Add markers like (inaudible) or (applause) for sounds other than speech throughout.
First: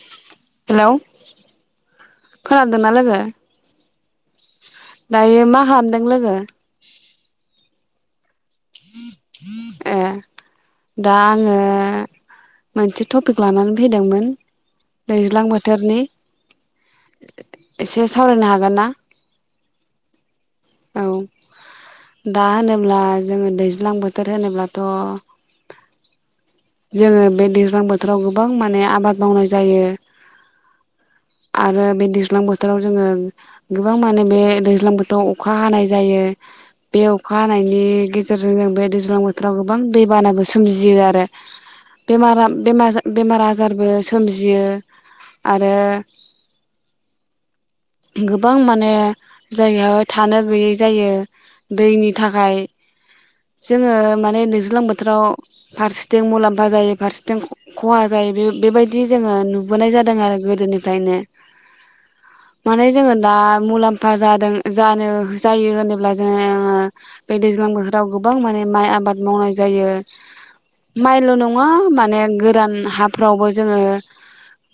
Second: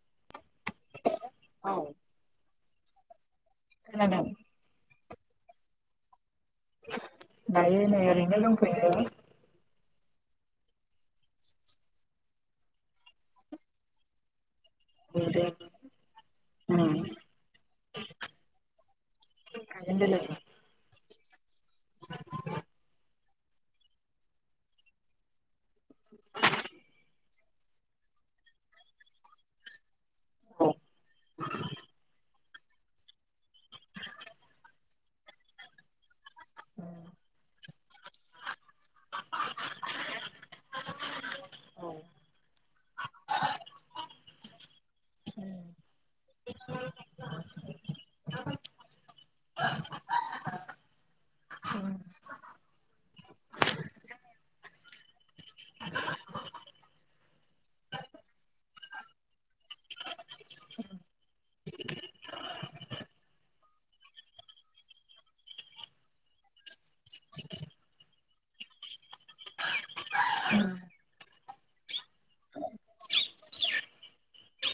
(inaudible) Hello औ खोनदोंना लोगो खोनादों दायो मा हाबदों लोगो दायो नै ओरैनो दं ब (inaudible) ए दा आङो मोनसे टपिक लानानै फैदोंमोन। दैज्लां बोथोरनि जिरायनानै एसे सावरायनो हागोन ना कारेन्ट बेलायाव औ दा होनोब्ला जोङो दैज्लां बोथोर होनोब्लाथ' जोङो बे दैज्लां बोथोराव गोबां माने आबाद मावनाय जायो। औ आरो बे दैज्लां बोथोराव जोङो गोबां माने बे दैज्लां बोथोराव अखा हानाय जायो। बे अखा हानायनि गेजेरजों जों बे दैज्लां बोथोराव गोबां दै बानाबो सोमजियो आरो। बेमार आजारबो सोमजियो आरो गोबां माने जायगायावहाय थानो गैयै जायो दैनि थाखाय जोङो माने दैज्लां बोथोराव फारसेथिं मुलाम्फा जायो फारसेथिं खहा जायो बे बेबायदि जोङो नुबोनाय जादों आरो गोदोनिफ्रायनो। माने जोङो दा मुलाम्फा जादों जानो जायो होनोब्ला जोङो बे दैज्लां बोथोराव गोबां माने माइ आबाद मावनाय जायो। माइल' नङा माने गोरान हाफ्रावबो जोङो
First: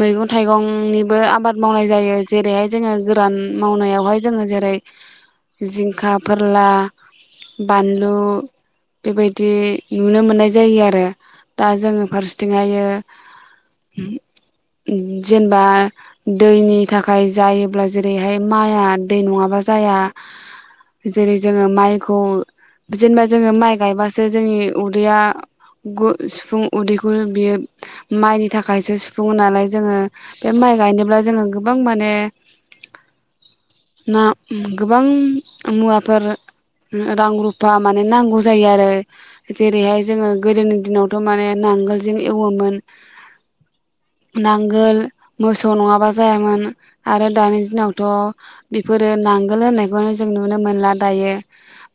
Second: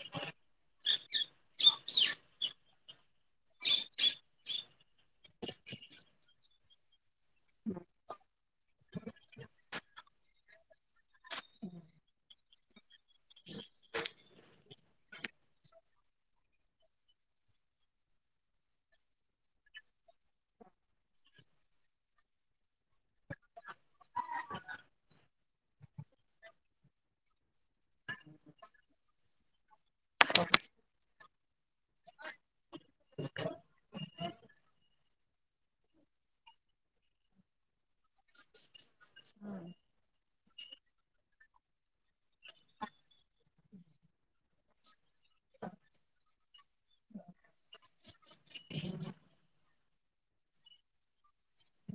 मैगं थाइगंनिबो आबाद मावनाय जायो जेरैहाय जोङो गोरान मावनायावहाय जोङो जेरै जिंखा फोरला बानलु बेबायदि नुनो मोननाय जायो आरो दा जोङो फारसेथिंहायो जेनेबा दैनि थाखाय जायो अब्ला जेरैहाय माइआ दै नङाबा जाया जेरै जोङो माइखौ जेनेबा जोङो माइ गायबासो जोंनि उदैया सुफुं उदैखौ बियो माइनि थाखायसो सुफुङो नालाय जोङो बे माइ गायनोब्ला जोङो गोबां माने ना गोबां मुवाफोर रां रुफा माने नांगौ जायो आरो जेरैहाय जोङो गोदोनि दिनावथ' माने नांगोलजों एवोमोन नांगोल मोसौ नङाबा जायामोन आरो दानि दिनावथ' बेफोरो नांगोल होननायखौनो जों नुनो मोनला दायो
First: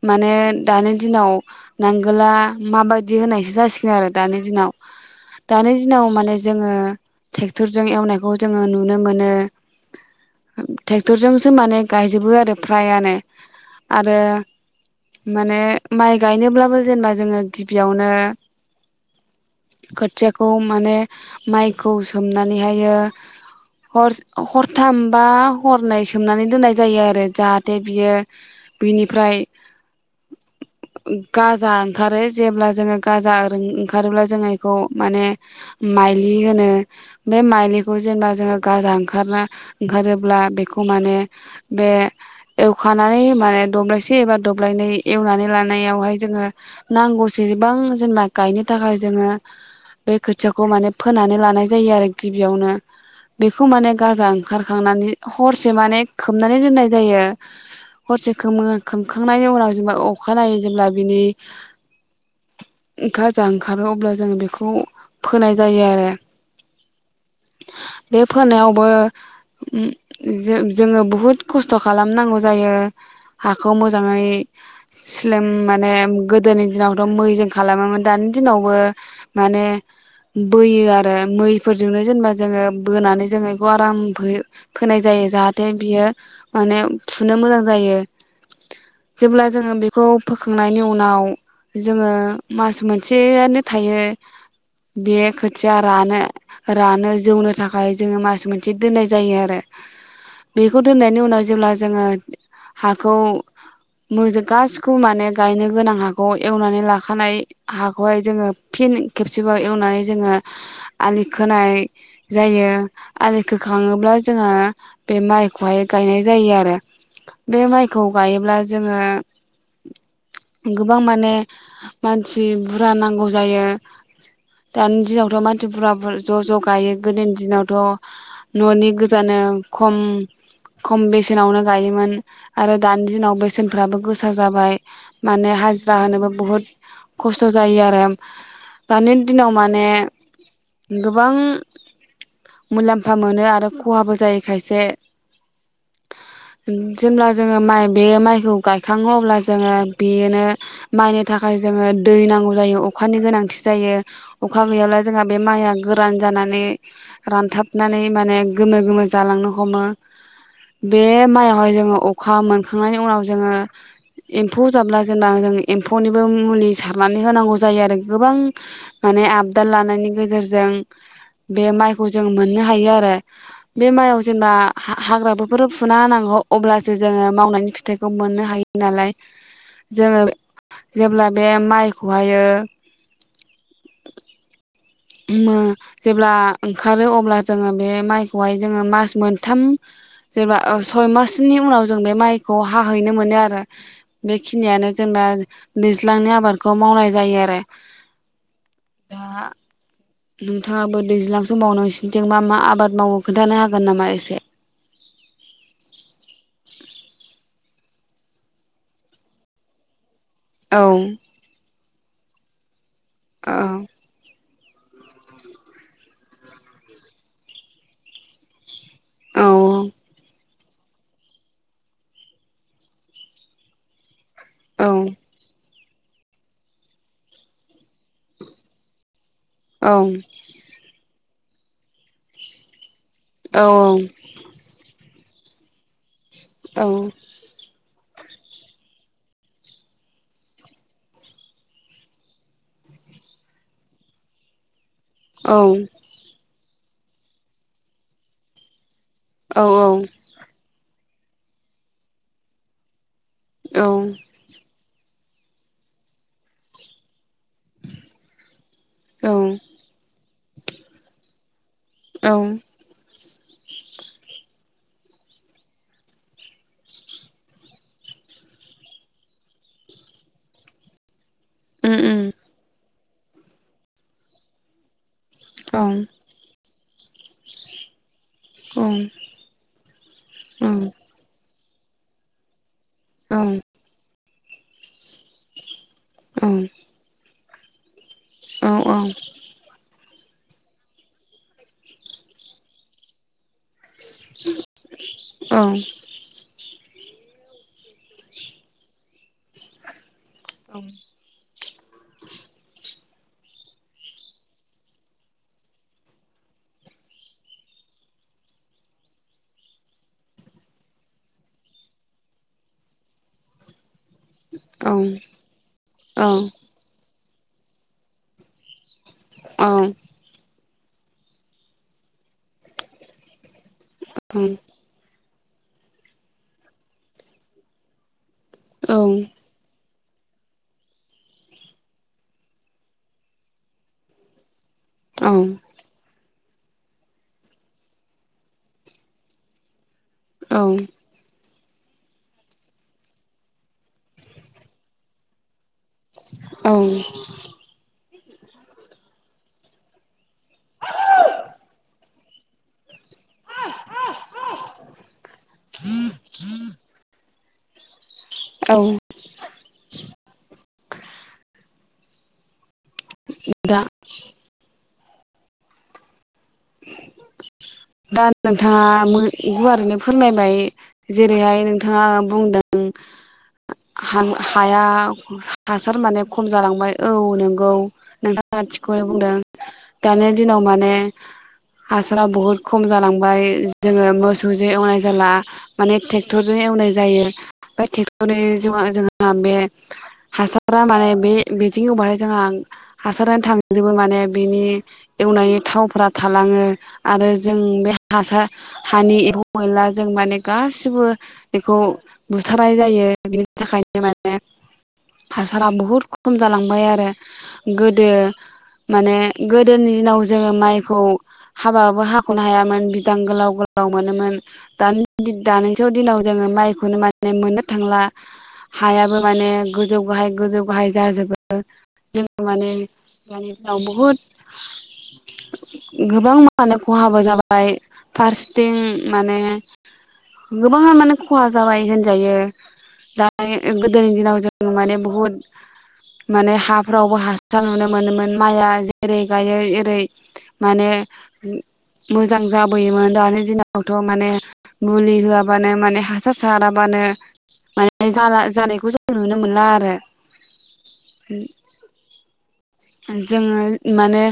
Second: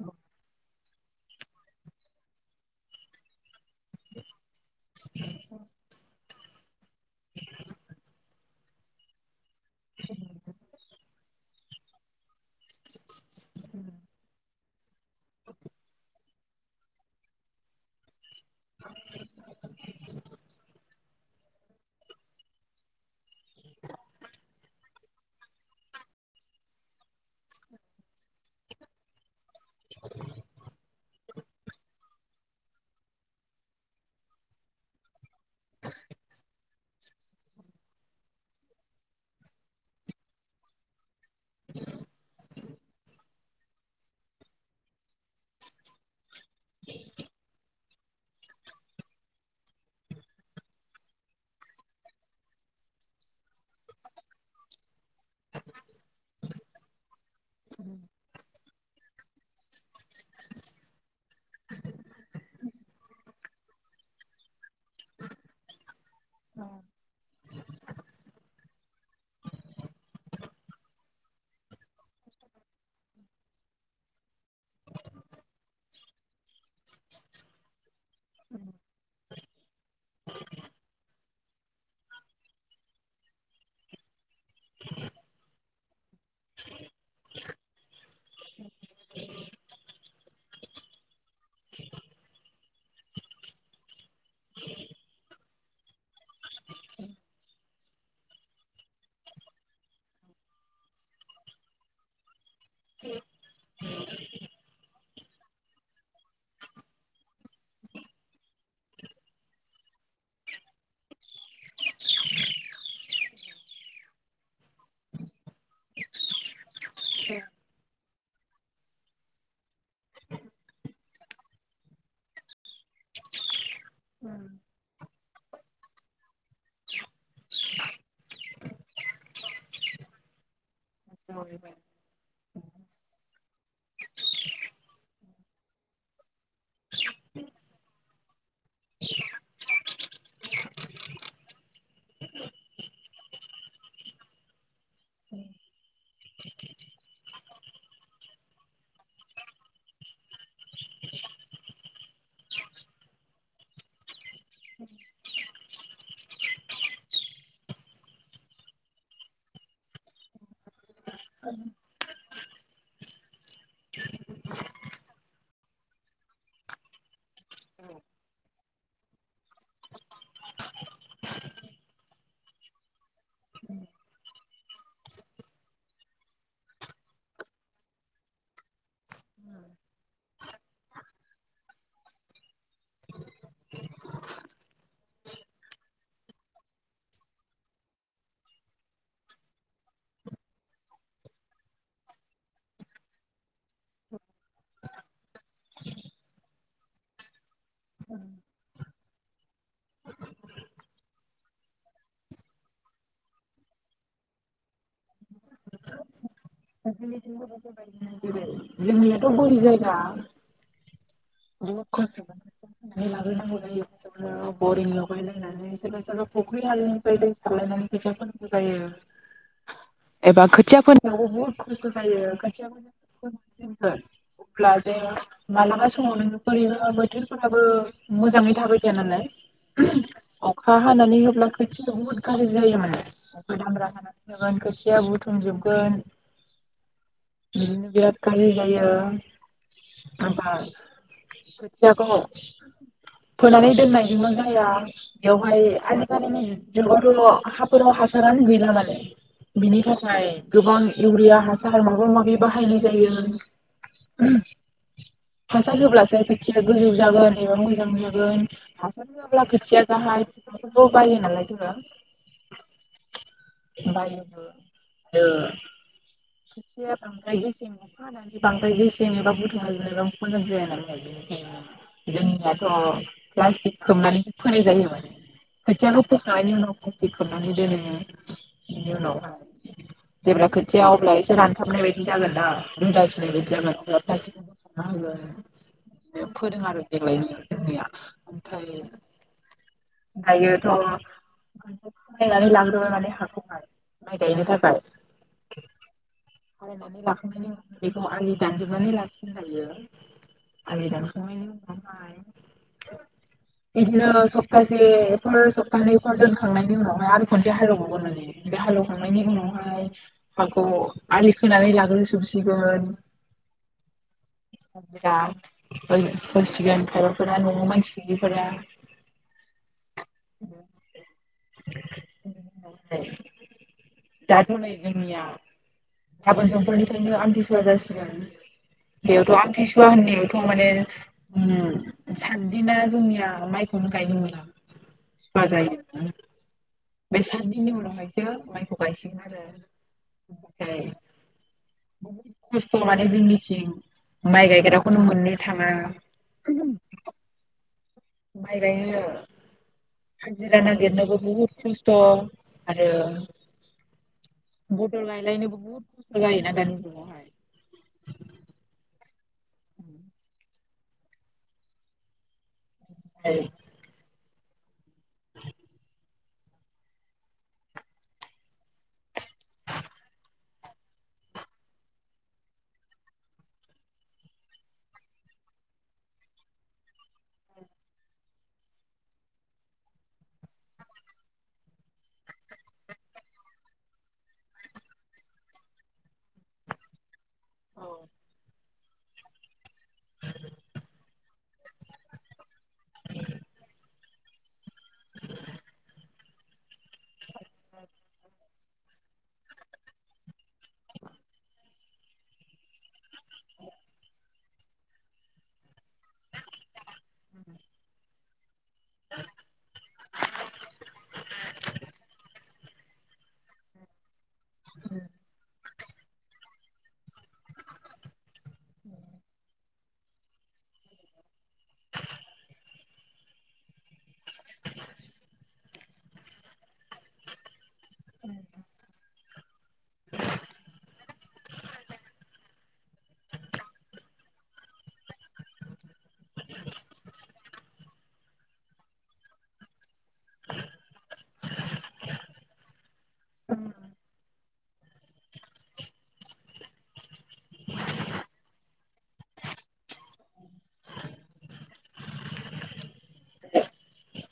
माने दानि दिनाव नांगोला माबायदि होननायसो जासिगोन आरो दानि दिनाव। दानि दिनाव माने जोङो ट्रेक्टरजों एवनायखौ जोङो नुनो मोनो। औ (inaudible) ट्रेक्टरजोंसो माने गायजोबो आरो फ्रायानो। आरो माने माइ गायनोब्लाबो जेनेबा जोङो गिबियावनो खोथियाखौ माने माइखौ सोमनानैहायो हर हरथाम बा हरनै सोमनानै दोननाय जायो आरो जाहाथे बियो बिनिफ्राय (inaudible) गाजा ओंखारो जेब्ला जोङो गाजा ओंखारोब्ला जोङो बेखौ माने माइलि होनो बे माइलिखौ जेनेबा जोङो गाजा ओंखारना ओंखारोब्ला बेखौ माने बे एवखानानै माने दब्लायसे एबा दब्लायनै एवनानै लानायावहाय जोङो नांगौसेबां जेनबा गायनो थाखाय जोङो बे खोथियाखौ माने फोनानै लानाय जायो आरो गिबियावनो बेखौ माने गाजा ओंखारखांनानै हरसे माने खोबनानै दोननाय जायो। हरसे खोमो खोमखांनायनि उनाव जेनेबा अखाानायनायै जेब्ला बिनि गाजा ओंखारो अब्ला जों बेखौ फोनाय जायो आरो। बे फोनायाव बो जोङो बुहुत खस्थ' खालामनांगौ जायो हाखौ मोजाङै सम माने गोदोनि दिनावथ' मैजों खालामोमोन दानि दिनावबो माने बोयो आरो मैफोरजोंनो जेनेबा जोङो बोनानै जोङो बेखौ आराम फोनाय जायो जाहाथे बियो माने फुनो मोजां जायो। जेब्ला जोङो बेखौ फोखांनायनि उनाव जोङो मास मोनसेयानो थायो। बे खोथि या रानो रानो जौनो थाखाय जोङो मास मोनसे दोननाय। जायो आरो बेखौ दोननायनि उनाव जेब्ला जोङो हाखौ मोज गासै खौ माने गायनो गोनां हाखौ एवनानै लाखानाय हाखौहाय जोङो फिन खेबसेबाव एवनानै जोङो आलि खोनाय जायो आलि खोखां थाङोब्ला जोङो बे माइखौहाय गायनाय जायो आरो। बे माइखौ गायोब्ला जोङो गोबां माने मानसि बुरजा नांगौ जायो दानि दिनावथ' मा बुराबुर ज' ज' गायो गोदोनि दिनावथ' न'नि गोजानो खम खम बेसेनावनो गायोमोन आरो दानि दिनाव बेसेनफ्राबो गोसा जाबाय माने हाजिरा होनोबो बुहुद खस्थ' जायो आरो दानि दिनाव माने गोबां मुलाम्फा मोनो आरो खहाबो जायो खायसे जेब्ला जोङो माइ बे माइखौ गायखाङो अब्ला जोङो बेनो माइनि थाखाय जोङो दै नांगौ जायो। अखानि गोनांथि जायो अखा गैयाब्ला जोंहा बे माइआ गोरान जानानै रानथाब हनानै माने गोमो गोमो जालांनो हमो। बे माइयावहाय जोङो अखा मोन खांनायनि उनाव जोङो एम्फौ जाब्ला जेनेबा जों एम्फौनिबो मुलि सारनानै होनांगौ ज जायो आरो गोबां माने आबदाल लानायनि गेजेरजों बे माइखौ जों मोननो हायो आरो बे मायाव जेनेबा हा-हाग्रा बेफोर फुना होनांगौ अब्लासो जोङो मावनायनि फिथाइखौ मोननो हायो नालाय जोङो जेब्ला बे माइखौ हायो मो जेब्ला ओंखारो अब्ला जोङो बे माइखौहाय जोङो मास मोनथाम जेब्ला सय मासनि उनाव जों बे माइखौ हाहैनो मोनो आरो बेखिनियानो जोंबा दैज्लांनि आबादखौ मावनाय जायो आरो। औ। दा नोंथाङाबो दैज्लांसो समाव नोसिनिथिंबा मा आबाद मावो खोन्थानो हागोन नामा एसे। जोंनियाथ' बोरि जायगा। औ (unintelligible) (inaudible) बरिं औ लगाय लायनानै सोरबा सोरबा फुख्रि आरिनिफ्राय दै सारलायनानै खोथिया फोनांगौ जायो। औ। बाख्रि खोथिया फोनायाव बुहुद खस्थ' जायो खोथिया ब्ला औ जों मालाबा सम। समाव नों बोरैबा बोथोरफोराबो मोजाङै थाबाय थाया नालाय। औ अखा हानानै हो (unintelligible) बुहुद गाज्रि जायो माने। औ (unintelligible) सोंजोबगोन। औ। बिराद गाज्रि जायो बा खोथियाखौ फोनानै दोननायजोंल जाया। बेवहाय आजिखालिनि जोंनावथ' न'आव हाफोराव हासारानो गैला माने औ बिनि औ। थाखाय गोबां इउरिया हासार माबा माबि बाहायनाय जायो। औ। हासार होब्लासो खोथिया गोजौ जागोन। एबा मोजां जागोन हासार औ होआब्ला खोथिया गाहाय बेफोरखौ बायो नालाय (unintelligible) औ। बायोबो ओ खोथिया बांद्राय गेसें अखा हानानै बांद्राय गेसें एबा बुथुमा जायोबा। मोजां जाया नालाय (unintelligible) उम ए जोंनियाथ' प्लास्टिक खोबनानैसो फोनाय जायो माने। उम औ खोथियाखौ फोखांनायनि उनाव प्लास्टिक खोबनानै दोनो। औ बेनि उनावहाय जेब्ला खोथिया अब्ला एसे रान खोबनाय बादि जागोना (unintelligible) (unintelligible) औ फोदों आरो देग्लायनो (unintelligible) औ औ दायोथ' खोनसे खोनानै लाग्रोबाय माने हाखौहाय माइ गायनो थाखाय औ बायनानै लाखांनायनि उनावनो बेखौ आलि दानजोबनानै लासिगोन लायो। आलि दानखांनायनि उनाव ओमफाय बिदिनो सप्तासेफोर सप्तानैफोर दोनखांनायनि उनावहाय आरो खनसे हालेव बावगोन माने बे हालौवखांनायनि उनावहाय हाखौ आलि खोनानै लाग्रोजोबसिगोन। औ (unintelligible) फोरा न'आव मानसि गैयिफोरा औ औ (unintelligible) दानो नै जोंनिया गाबोन समफोरनिफ्रायनो आमथि सुवा जासिगोन। बेयाथ आमथि सु हुवा होननायावथ' माने साथदिना जोंनिया माइखौनो गायनो मोना। सुवा जायो। बे सादिननि उनावहायसो माइखौ गायसिगोन आरो। औ ओमफ्राय बहुद खस्थ माने जोंनिथिं माइ गायग्राखौनो मोननो थाङा। औ माइ गायनो हाजिरा नागिरनोबो बुहुद खस्थ' आरो बदल गायलायनो बहुत खस्थ' जायोना दानि जुगावहाय औ ओमफ्राय बेदा (inaudible) दा नोंथाङा गुवारैनो फोरमायबाय जेरैहाय नोंथाङा बुंदों हाया हासार माने खम जालांबाय औ नंगौ नोंथाङा थिखौनो बुंदों दानि दिनाव माने हासारा बहुद खम जालांबाय जोङो मोसौजों एवनाय जाला माने ट्रेक्टरजों एवनाय जायो। (unintelligible) जोंहा बे हासारा माने बे बिदि एवबहाय जोंहा हासारानो थांजोबो माने बेनि एवनायनि थावफोरा थालाङो आरो। जों बे हासार हानि एव मयला जों माने गासिबो बेखौ बुथारनाय जायो बेनि थाखायनो माने हासारा बहुद खम जालांबाय आरो गोदो माने गोदोनि दिनाव जोङो माइखौ हाबाबो हा खनो हायामोन बिदां गोलाव गोलाव मोनोमोन दानिथ' दिनाव जोङो माइखौनो मान मोननो थांला हायाबो माने गोजौ गाहाय गोजौ गाहाय जाजोबो जों माने दानि दिनाव बुहुद गोबां माने खहाबो जाबाय फार्स्थिं माने गोबाङा माने खहा जाबाय होनजायो दा गोदोनि दिनाव जों माने बुहुद माने हाफ्रावबो हासार नुनो मोनोमोन माइआ जेरै गायो एओरै माने मोजां जाबोयोमोन दानि औ दिनावथ' माने मुलि होआबानो माने हासार साराबानो माने जानायखौ जों नुनो मोनला आरो। जोङो माने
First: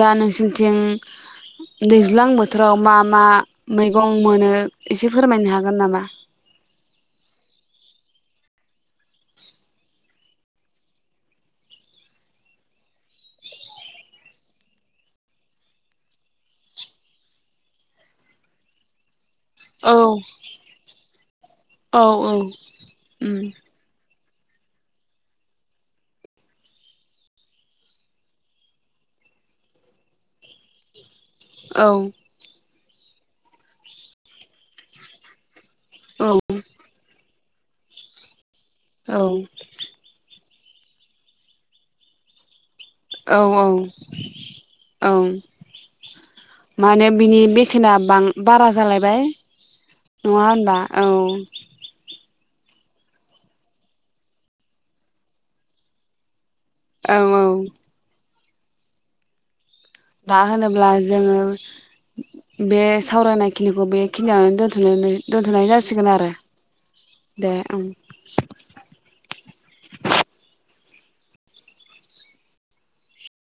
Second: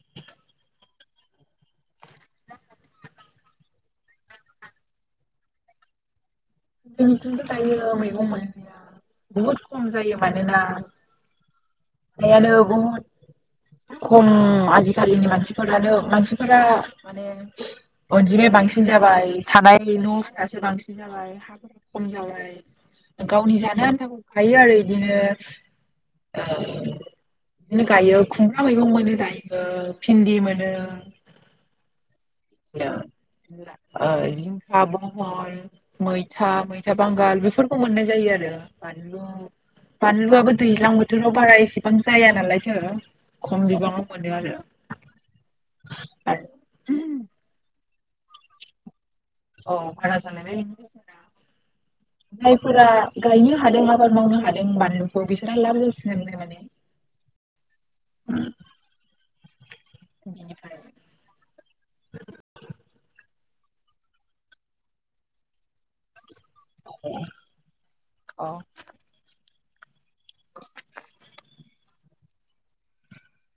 दा नोंसोरनिथिं दैज्लां बोथोराव मा मा मैगं मोनो एसे फोरमायनो हागोन नामा? जोंनिथिंबो दायो मैगं मोनलिया बहुत खम जायो मानोना हायानो बहुद खम आजिखालिनि मानसिफोरानो मानसिफोरा माने अनजिमाया बांसिन जाबाय थानाय औ न'स्थायायासो बांसिन जाबाय औ खम जाबाय गावनि जानो आनथा गायो आरो इदिनो ओ बिदिनो गायो खुमब्रा मैगं मोनो गायो भिन्दि मोनो औ। ओ जिंखा ब'हल औ मैथा मैथा बांगाल बेफोर खौ मोननाय जायो आरो फानलु बानलुआबो दैज्लां बोथोराव बारा एसेबां जाया नालाय औ खम औ बिबाङाव मोनो आरो औ ना बां बारा जालायबाय औ बारा नङा जानायलाय बेनि होनबा? औ। बेसेना जायफोरा गायनो हादों आबाद मावनो हादों बानलुखौ बिसोरहा लाब जासिगोनलाय माने। औ औ। (unintelligible) दा बिनिफ्राय होनोब्ला जोङो बे सावरायनाय खिनिखौ बे खिनियावनो दोनथ'नानै दोनथ'नाय जासिगोन आरो। दे ओं। औ